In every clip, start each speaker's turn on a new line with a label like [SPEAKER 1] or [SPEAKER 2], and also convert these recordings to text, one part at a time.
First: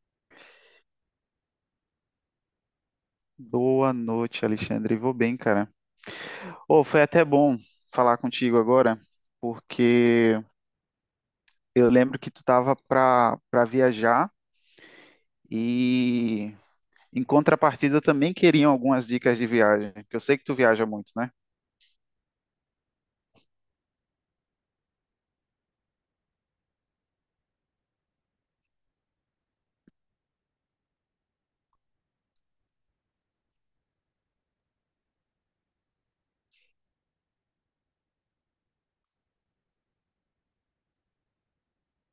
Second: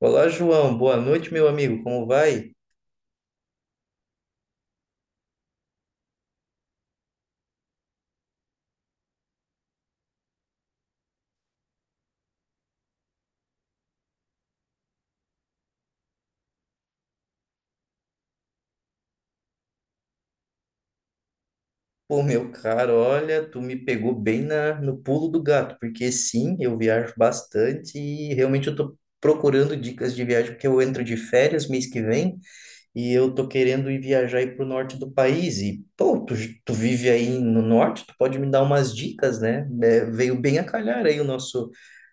[SPEAKER 1] Olá, João. Boa noite, meu amigo. Como vai?
[SPEAKER 2] Boa noite, Alexandre. Vou bem, cara. Ô, foi até bom falar contigo agora, porque eu lembro que tu tava para viajar e em contrapartida eu também queriam algumas dicas de viagem, que eu sei que tu viaja muito, né?
[SPEAKER 1] Pô, meu caro, olha, tu me pegou bem no pulo do gato, porque sim, eu viajo bastante e realmente eu tô procurando dicas de viagem, porque eu entro de férias mês que vem e eu tô querendo ir viajar aí pro norte do país. E, pô, tu vive aí no norte, tu pode me dar umas dicas, né? É, veio bem a calhar aí o nosso.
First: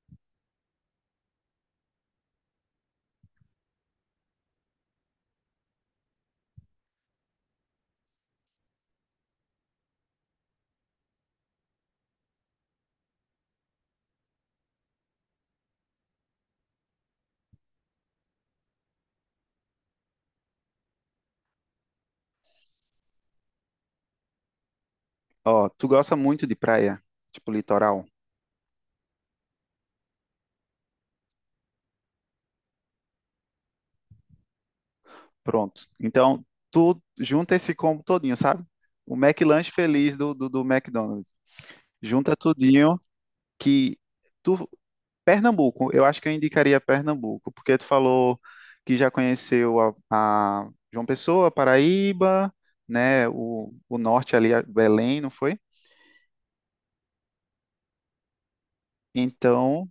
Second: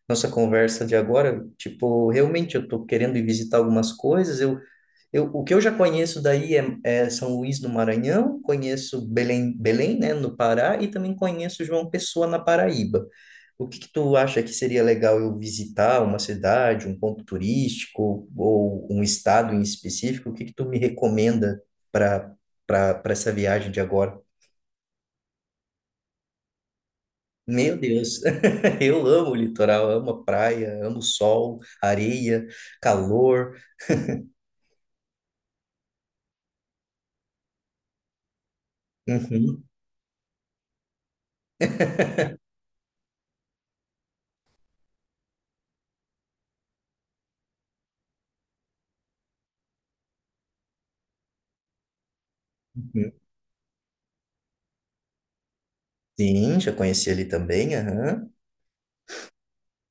[SPEAKER 1] Nossa conversa de agora, tipo, realmente eu tô querendo ir visitar algumas coisas, o que eu já conheço daí é São Luís do Maranhão, conheço Belém, né, no Pará, e também conheço João Pessoa, na Paraíba. O que que tu acha que seria legal eu visitar uma cidade, um ponto turístico ou um estado em específico? O que que tu me recomenda para para essa viagem de agora?
[SPEAKER 2] Ó, tu gosta muito de praia, tipo
[SPEAKER 1] Meu
[SPEAKER 2] litoral.
[SPEAKER 1] Deus, eu amo o litoral, amo a praia, amo o sol, areia, calor.
[SPEAKER 2] Pronto. Então, tu junta esse combo todinho, sabe? O
[SPEAKER 1] Uhum,
[SPEAKER 2] McLanche feliz do McDonald's. Junta tudinho que tu Pernambuco, eu acho que eu indicaria Pernambuco, porque tu falou que já conheceu a João Pessoa, Paraíba,
[SPEAKER 1] uhum.
[SPEAKER 2] né? O norte ali, a Belém, não foi?
[SPEAKER 1] Sim, já conheci ali também. Aham.
[SPEAKER 2] Então,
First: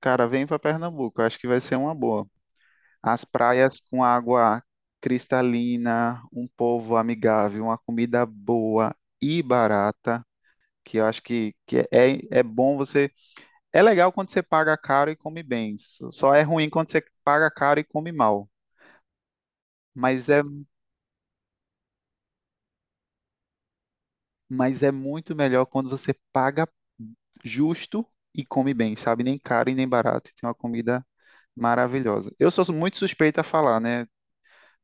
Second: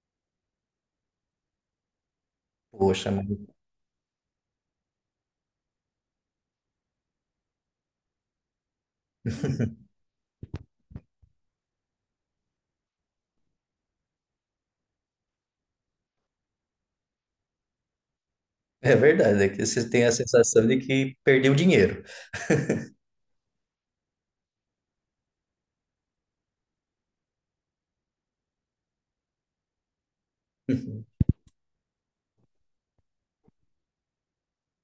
[SPEAKER 2] cara, vem para Pernambuco, eu acho que vai ser uma boa.
[SPEAKER 1] Poxa.
[SPEAKER 2] As praias com água cristalina, um povo amigável, uma comida boa e barata, que eu acho que é bom você. É legal quando você paga caro e come bem, só é ruim quando você paga caro e come mal.
[SPEAKER 1] É verdade, é que você tem a
[SPEAKER 2] Mas é
[SPEAKER 1] sensação de que perdeu dinheiro.
[SPEAKER 2] mas é muito melhor quando você paga justo e come bem, sabe? Nem caro e nem barato. Tem uma comida maravilhosa. Eu sou muito suspeito a falar, né?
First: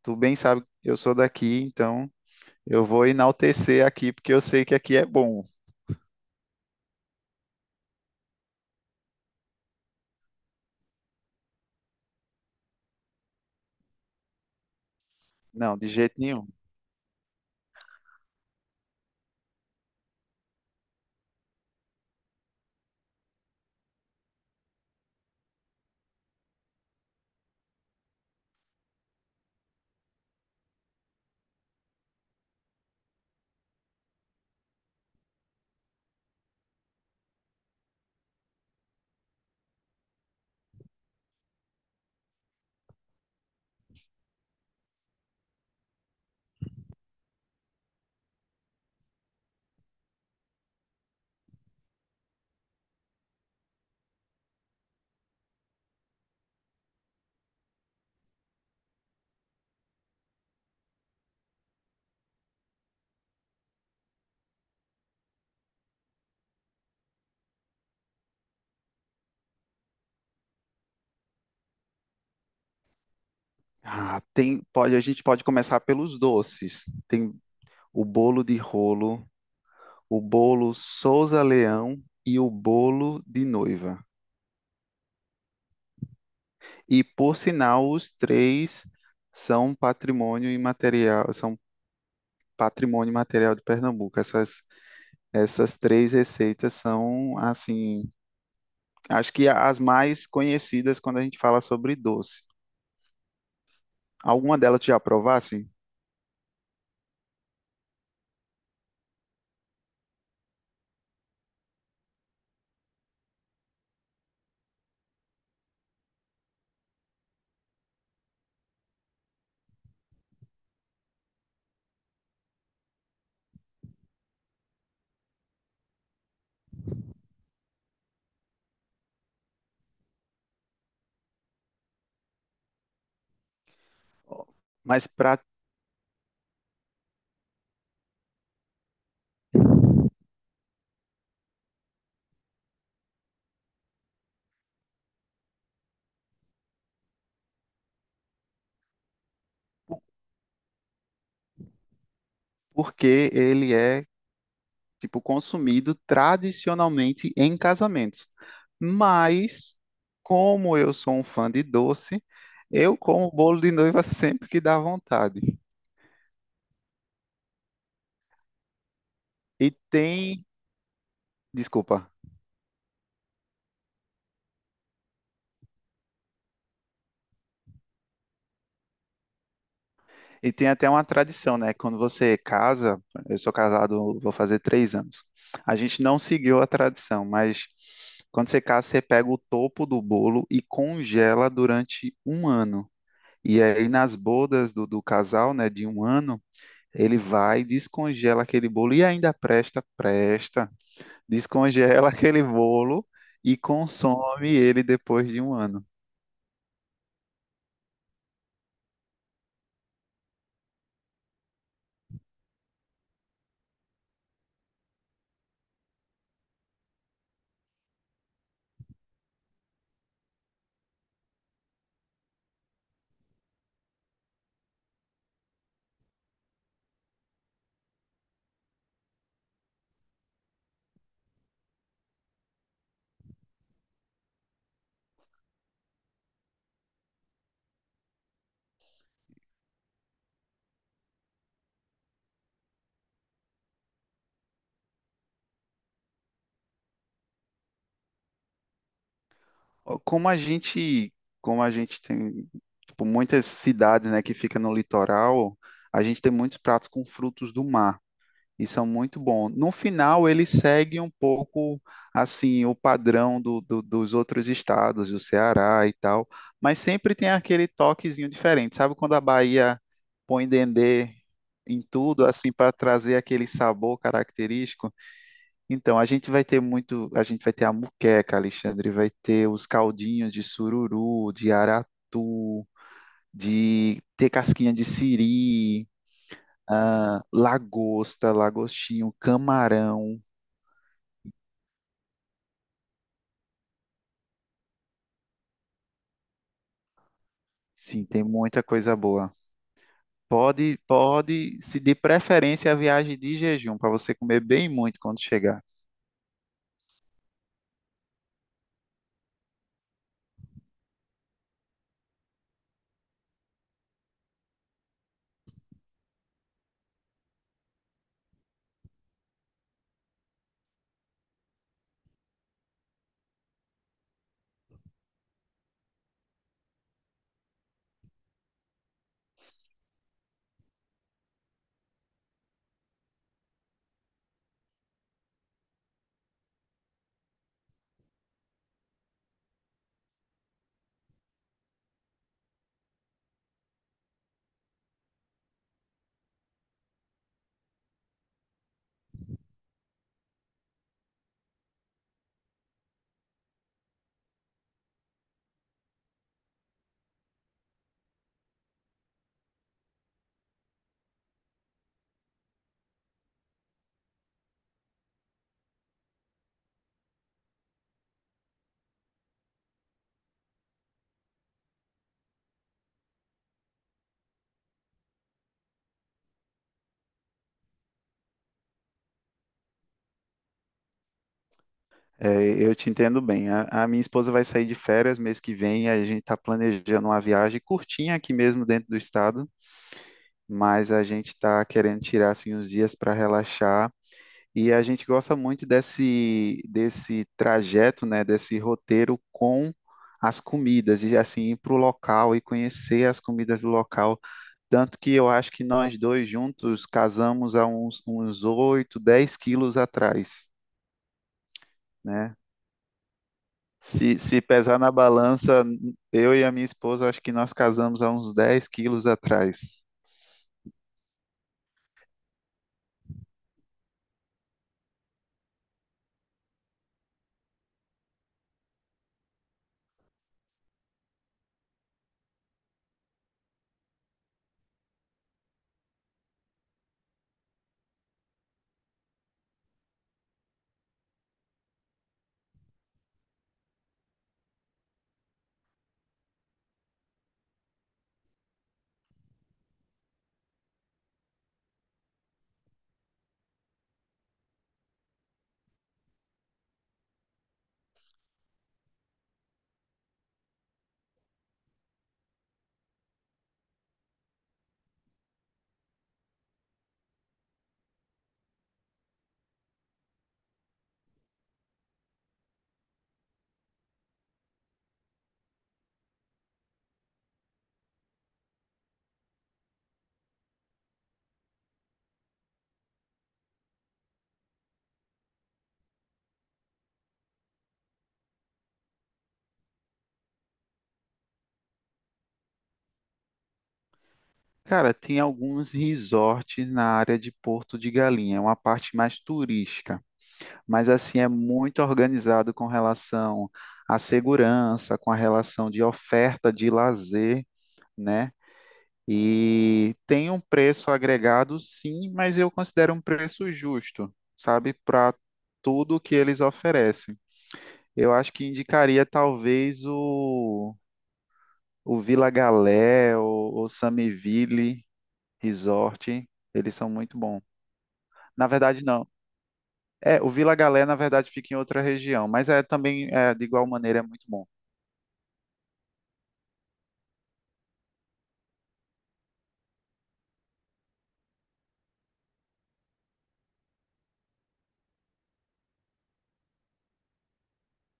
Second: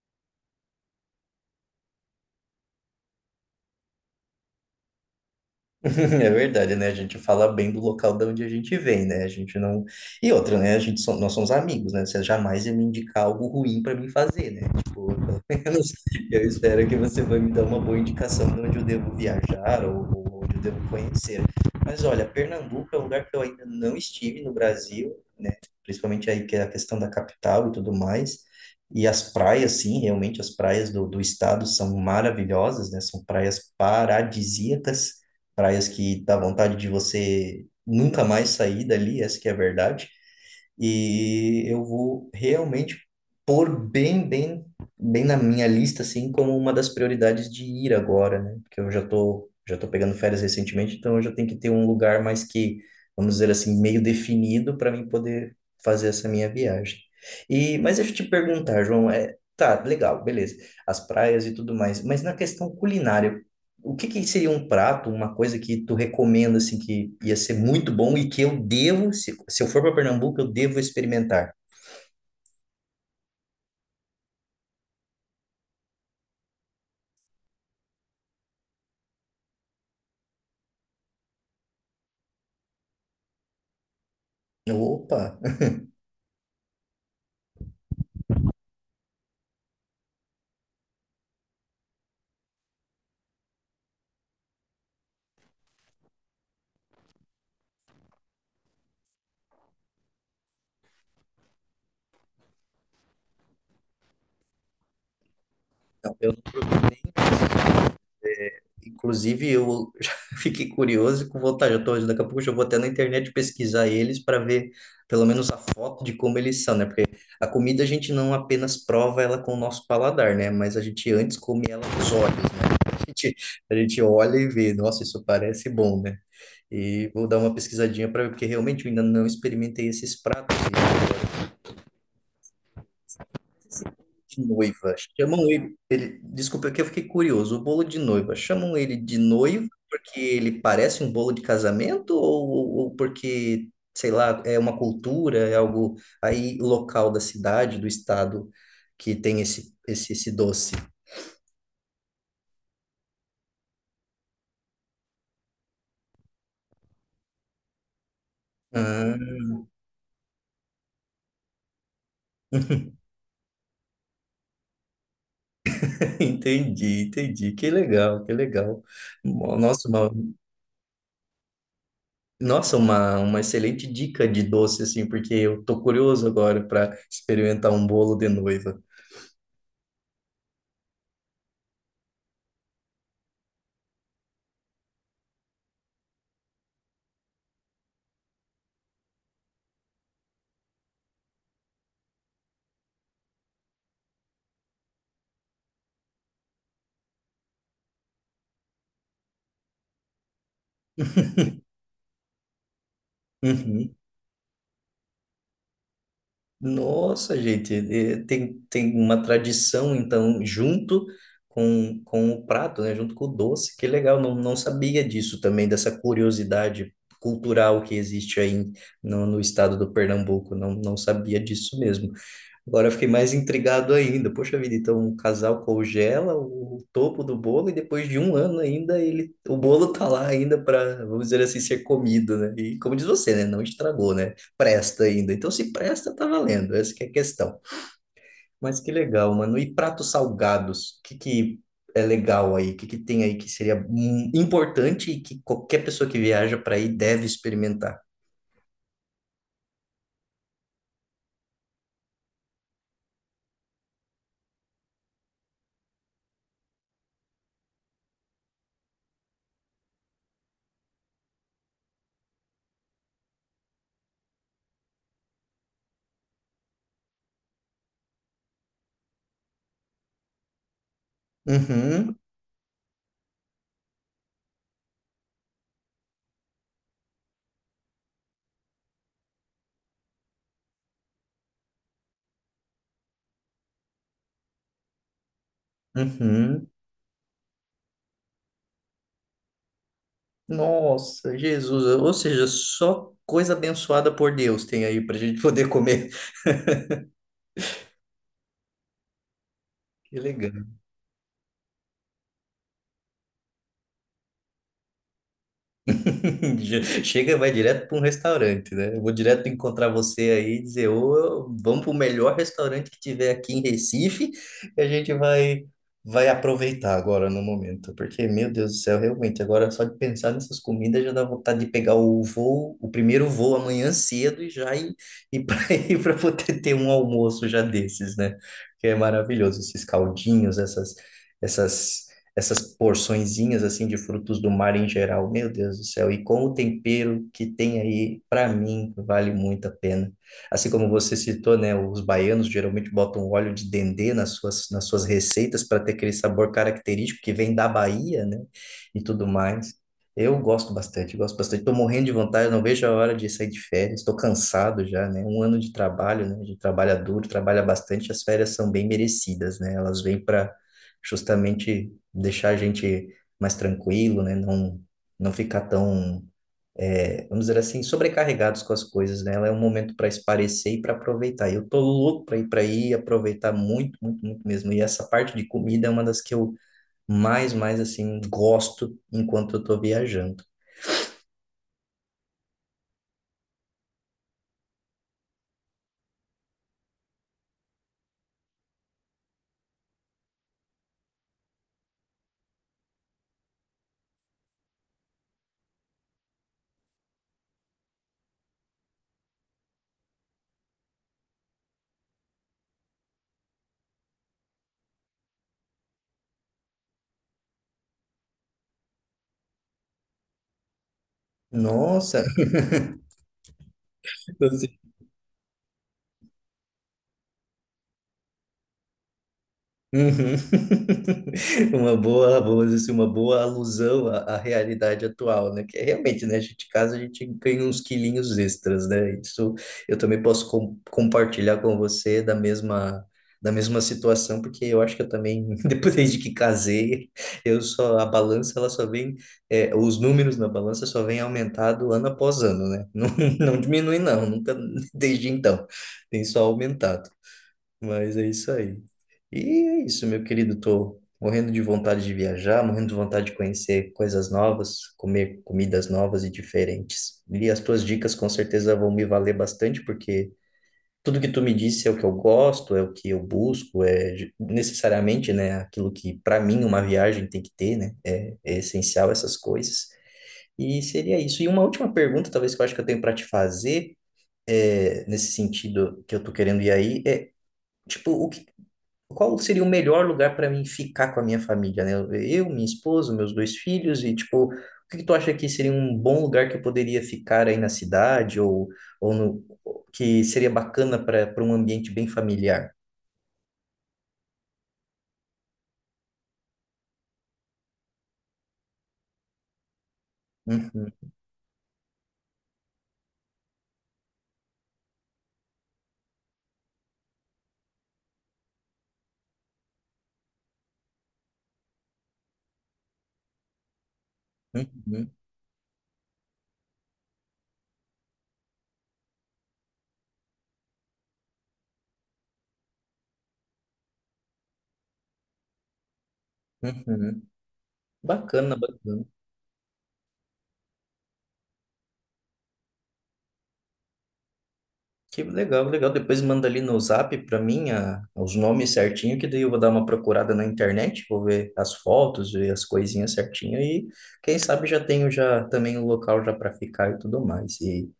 [SPEAKER 2] Tu bem sabe que eu sou daqui, então eu vou enaltecer aqui porque eu sei que aqui é bom.
[SPEAKER 1] É verdade, né? A gente fala bem do local de onde a gente vem, né? A gente não. E outra, né? A gente nós somos amigos, né? Você jamais ia me indicar algo ruim para mim fazer, né? Tipo, pelo
[SPEAKER 2] Não, de
[SPEAKER 1] menos
[SPEAKER 2] jeito
[SPEAKER 1] eu
[SPEAKER 2] nenhum.
[SPEAKER 1] espero que você vai me dar uma boa indicação de onde eu devo viajar ou onde eu devo conhecer. Mas olha, Pernambuco é um lugar que eu ainda não estive no Brasil, principalmente aí que é a questão da capital e tudo mais. E as praias, sim, realmente as praias do estado são maravilhosas, né? São praias paradisíacas, praias que dá vontade de você nunca mais sair dali, essa que é a verdade. E eu vou realmente pôr bem na minha lista, assim, como uma das prioridades de ir agora, né? Porque eu já tô pegando férias recentemente, então eu já tenho que ter um lugar mais que, vamos dizer assim, meio definido para mim poder fazer essa minha viagem. E, mas deixa eu te perguntar, João, é, tá, legal, beleza, as praias e tudo mais, mas na questão culinária, o que que seria um prato, uma coisa que tu recomenda, assim, que ia ser muito bom e que eu devo, se eu for para Pernambuco, eu devo experimentar?
[SPEAKER 2] Ah, tem, pode, a gente pode começar pelos doces. Tem o bolo de rolo, o bolo Souza Leão e o bolo de noiva.
[SPEAKER 1] Eu, opa,
[SPEAKER 2] E, por sinal, os três são patrimônio imaterial, são patrimônio material de Pernambuco. Essas três receitas são, assim, acho que as mais conhecidas quando a gente fala sobre doce. Alguma delas tu já provasse?
[SPEAKER 1] não, eu não. Inclusive, eu já fiquei curioso e com vontade. Eu tô, daqui a pouco eu já vou até na internet pesquisar eles para ver pelo menos a foto de como eles são, né? Porque a comida a gente não apenas prova ela com o nosso paladar, né? Mas a gente antes come ela com os olhos, né? A gente, a gente olha e vê, nossa, isso parece bom, né? E vou dar uma pesquisadinha para ver, porque realmente eu ainda não experimentei esses pratos. De noiva.
[SPEAKER 2] Mas
[SPEAKER 1] Chamam
[SPEAKER 2] pra,
[SPEAKER 1] ele, ele, desculpa, que eu fiquei curioso. O bolo de noiva, chamam ele de noiva porque ele parece um bolo de casamento ou porque, sei lá, é uma cultura, é algo aí local da cidade, do estado que tem esse doce?
[SPEAKER 2] porque ele é, tipo, consumido tradicionalmente em casamentos.
[SPEAKER 1] Ah,
[SPEAKER 2] Mas, como eu sou um fã de doce, eu como bolo de noiva sempre que dá vontade.
[SPEAKER 1] entendi. Que legal. Mo-
[SPEAKER 2] E
[SPEAKER 1] Nossa, uma,
[SPEAKER 2] tem Desculpa.
[SPEAKER 1] Nossa, uma excelente dica de doce assim, porque eu tô curioso agora para experimentar um bolo de noiva.
[SPEAKER 2] E tem até uma tradição, né? Quando você casa, eu sou casado, vou fazer 3 anos. A gente não seguiu a tradição, mas quando você casa, você pega o topo do bolo e congela durante um ano. E aí, nas bodas do casal, né, de um ano, ele vai, descongela aquele bolo e ainda presta, descongela aquele bolo e
[SPEAKER 1] Uhum.
[SPEAKER 2] consome ele depois de um ano.
[SPEAKER 1] Nossa, gente, tem uma tradição, então, junto com o prato, né? Junto com o doce, que legal, não sabia disso também, dessa curiosidade cultural que existe aí no estado do Pernambuco, não sabia disso mesmo. Agora eu fiquei mais intrigado ainda. Poxa vida, então um casal congela o topo do bolo e depois de um ano ainda ele, o bolo tá lá ainda para, vamos dizer assim, ser comido, né? E como diz você, né? Não estragou, né? Presta ainda. Então se presta, tá valendo. Essa que é a questão. Mas que legal, mano. E pratos salgados? O que que é legal aí? O que que tem aí que seria importante e que qualquer pessoa que viaja para aí deve experimentar?
[SPEAKER 2] Ó, como a gente tem, tipo, muitas cidades, né, que fica no litoral, a gente tem muitos pratos com frutos do mar e são muito bons. No final, ele segue um pouco, assim, o padrão dos outros estados, do Ceará e tal, mas sempre tem aquele toquezinho diferente. Sabe quando a Bahia põe dendê em
[SPEAKER 1] Uhum,
[SPEAKER 2] tudo, assim, para trazer aquele sabor característico? Então, a gente vai ter muito, a gente vai ter a muqueca, Alexandre, vai ter os caldinhos de sururu, de aratu, de ter casquinha de siri,
[SPEAKER 1] uhum.
[SPEAKER 2] ah, lagosta, lagostinho, camarão.
[SPEAKER 1] Nossa, Jesus. Ou seja, só coisa abençoada por Deus tem aí para a gente poder comer.
[SPEAKER 2] Sim, tem muita coisa boa.
[SPEAKER 1] Que legal.
[SPEAKER 2] Pode, pode, se de preferência a viagem de jejum, para você comer bem muito quando chegar.
[SPEAKER 1] Chega, e vai direto para um restaurante, né? Eu vou direto encontrar você aí e dizer, ô, vamos para o melhor restaurante que tiver aqui em Recife, e a gente vai aproveitar agora no momento, porque, meu Deus do céu, realmente, agora só de pensar nessas comidas já dá vontade de pegar o voo, o primeiro voo amanhã cedo e já ir para ir para poder ter um almoço já desses, né? Que é maravilhoso, esses caldinhos, essas essas porçõezinhas assim de frutos do mar em geral. Meu Deus do céu, e com o tempero que tem aí, para mim, vale muito a pena. Assim como você citou, né, os baianos geralmente botam óleo de dendê nas suas receitas para ter aquele sabor característico que vem da Bahia, né, e tudo mais. Eu gosto bastante, gosto bastante. Estou morrendo de vontade, não vejo a hora de sair de férias. Estou cansado já, né? Um ano de trabalho, né? A gente trabalha duro, trabalha bastante. As férias são bem merecidas, né? Elas vêm para justamente deixar a gente mais tranquilo, né? Não, não ficar é, vamos dizer assim, sobrecarregados com as coisas, né? Ela é um momento para esparecer e para aproveitar. Eu tô louco para ir para aí, aproveitar muito, muito, muito mesmo. E essa parte de comida é uma das que eu mais assim gosto enquanto eu tô viajando.
[SPEAKER 2] É, eu te entendo bem. A minha esposa vai sair de férias mês que vem, a gente está planejando uma viagem curtinha aqui mesmo dentro do estado, mas a gente está querendo tirar assim uns dias para relaxar e a gente gosta muito desse desse trajeto, né, desse roteiro com as comidas e assim ir para o local e conhecer as comidas do local. Tanto que eu acho que nós dois juntos casamos há uns 8, 10 quilos atrás,
[SPEAKER 1] Nossa.
[SPEAKER 2] né? Se pesar na balança, eu e a minha esposa, acho que nós casamos há uns 10 quilos atrás.
[SPEAKER 1] Uhum. Vamos dizer assim, uma boa alusão à realidade atual, né? Que é realmente, né? A gente casa, a gente ganha uns quilinhos extras, né? Isso eu também posso compartilhar com você da mesma situação, porque eu acho que eu também, depois de que casei, a balança, é, os números na balança só vem aumentado ano após ano, né? Não, não diminui, nunca, desde então, tem só aumentado. Mas é isso aí. E é isso, meu querido. Tô morrendo de vontade de viajar, morrendo de vontade de conhecer coisas novas, comer comidas novas e diferentes. E as tuas dicas com certeza vão me valer bastante, porque tudo que tu me disse é o que eu gosto, é o que eu busco, é necessariamente, né, aquilo que para mim uma viagem tem que ter, né? É essencial essas coisas. E seria isso. E uma última pergunta, talvez que eu acho que eu tenho para te fazer, é, nesse sentido que eu tô querendo ir aí, é Tipo, o que qual seria o melhor lugar para mim ficar com a minha família, né? Eu, minha esposa, meus dois filhos e tipo, o que que tu acha que seria um bom lugar que eu poderia ficar aí na cidade ou no, que seria bacana para para um ambiente bem familiar?
[SPEAKER 2] Cara, tem alguns resorts na área de Porto de Galinha, é uma parte mais turística, mas
[SPEAKER 1] Uhum,
[SPEAKER 2] assim é muito organizado com relação à segurança, com a relação de oferta de lazer, né? E tem um preço agregado, sim, mas eu considero um preço justo, sabe,
[SPEAKER 1] uhum,
[SPEAKER 2] para tudo que eles oferecem. Eu acho que indicaria talvez o Vila Galé, o Samiville Resort, eles são muito
[SPEAKER 1] uhum.
[SPEAKER 2] bons. Na
[SPEAKER 1] Bacana,
[SPEAKER 2] verdade,
[SPEAKER 1] bacana.
[SPEAKER 2] não. É, o Vila Galé, na verdade, fica em outra região, mas é também, é, de igual maneira, é muito bom.
[SPEAKER 1] Que legal, legal. Depois manda ali no Zap para mim os nomes certinho, que daí eu vou dar uma procurada na internet, vou ver as fotos, ver as coisinhas certinho e quem sabe já tenho já também o local já para ficar e tudo mais. E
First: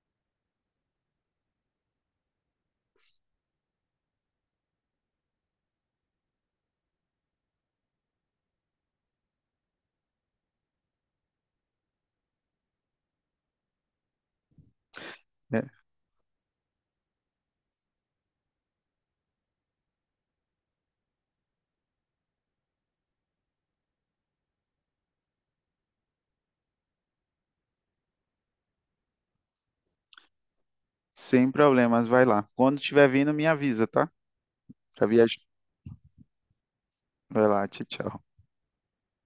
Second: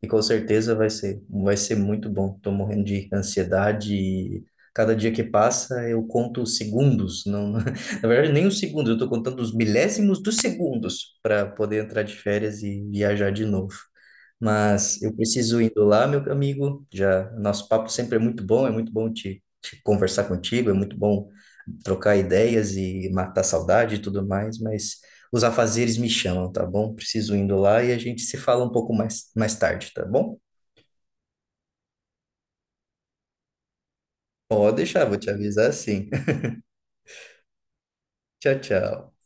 [SPEAKER 1] e com certeza vai ser muito bom. Estou morrendo de ansiedade e cada dia que passa eu conto os segundos, não, na verdade nem os segundos, eu estou contando os milésimos dos segundos para poder entrar de férias e viajar de novo. Mas eu preciso
[SPEAKER 2] É.
[SPEAKER 1] indo lá, meu amigo. Já nosso papo sempre é muito bom te conversar contigo, é muito bom trocar ideias e matar saudade e tudo mais, mas os afazeres me chamam, tá bom? Preciso indo lá e a gente se fala um pouco mais, mais tarde, tá bom?
[SPEAKER 2] Sem problemas, vai lá. Quando estiver vindo, me avisa, tá?
[SPEAKER 1] Pode deixar,
[SPEAKER 2] Pra
[SPEAKER 1] vou te
[SPEAKER 2] viajar.
[SPEAKER 1] avisar sim.
[SPEAKER 2] Vai lá, tchau, tchau.
[SPEAKER 1] Tchau, tchau.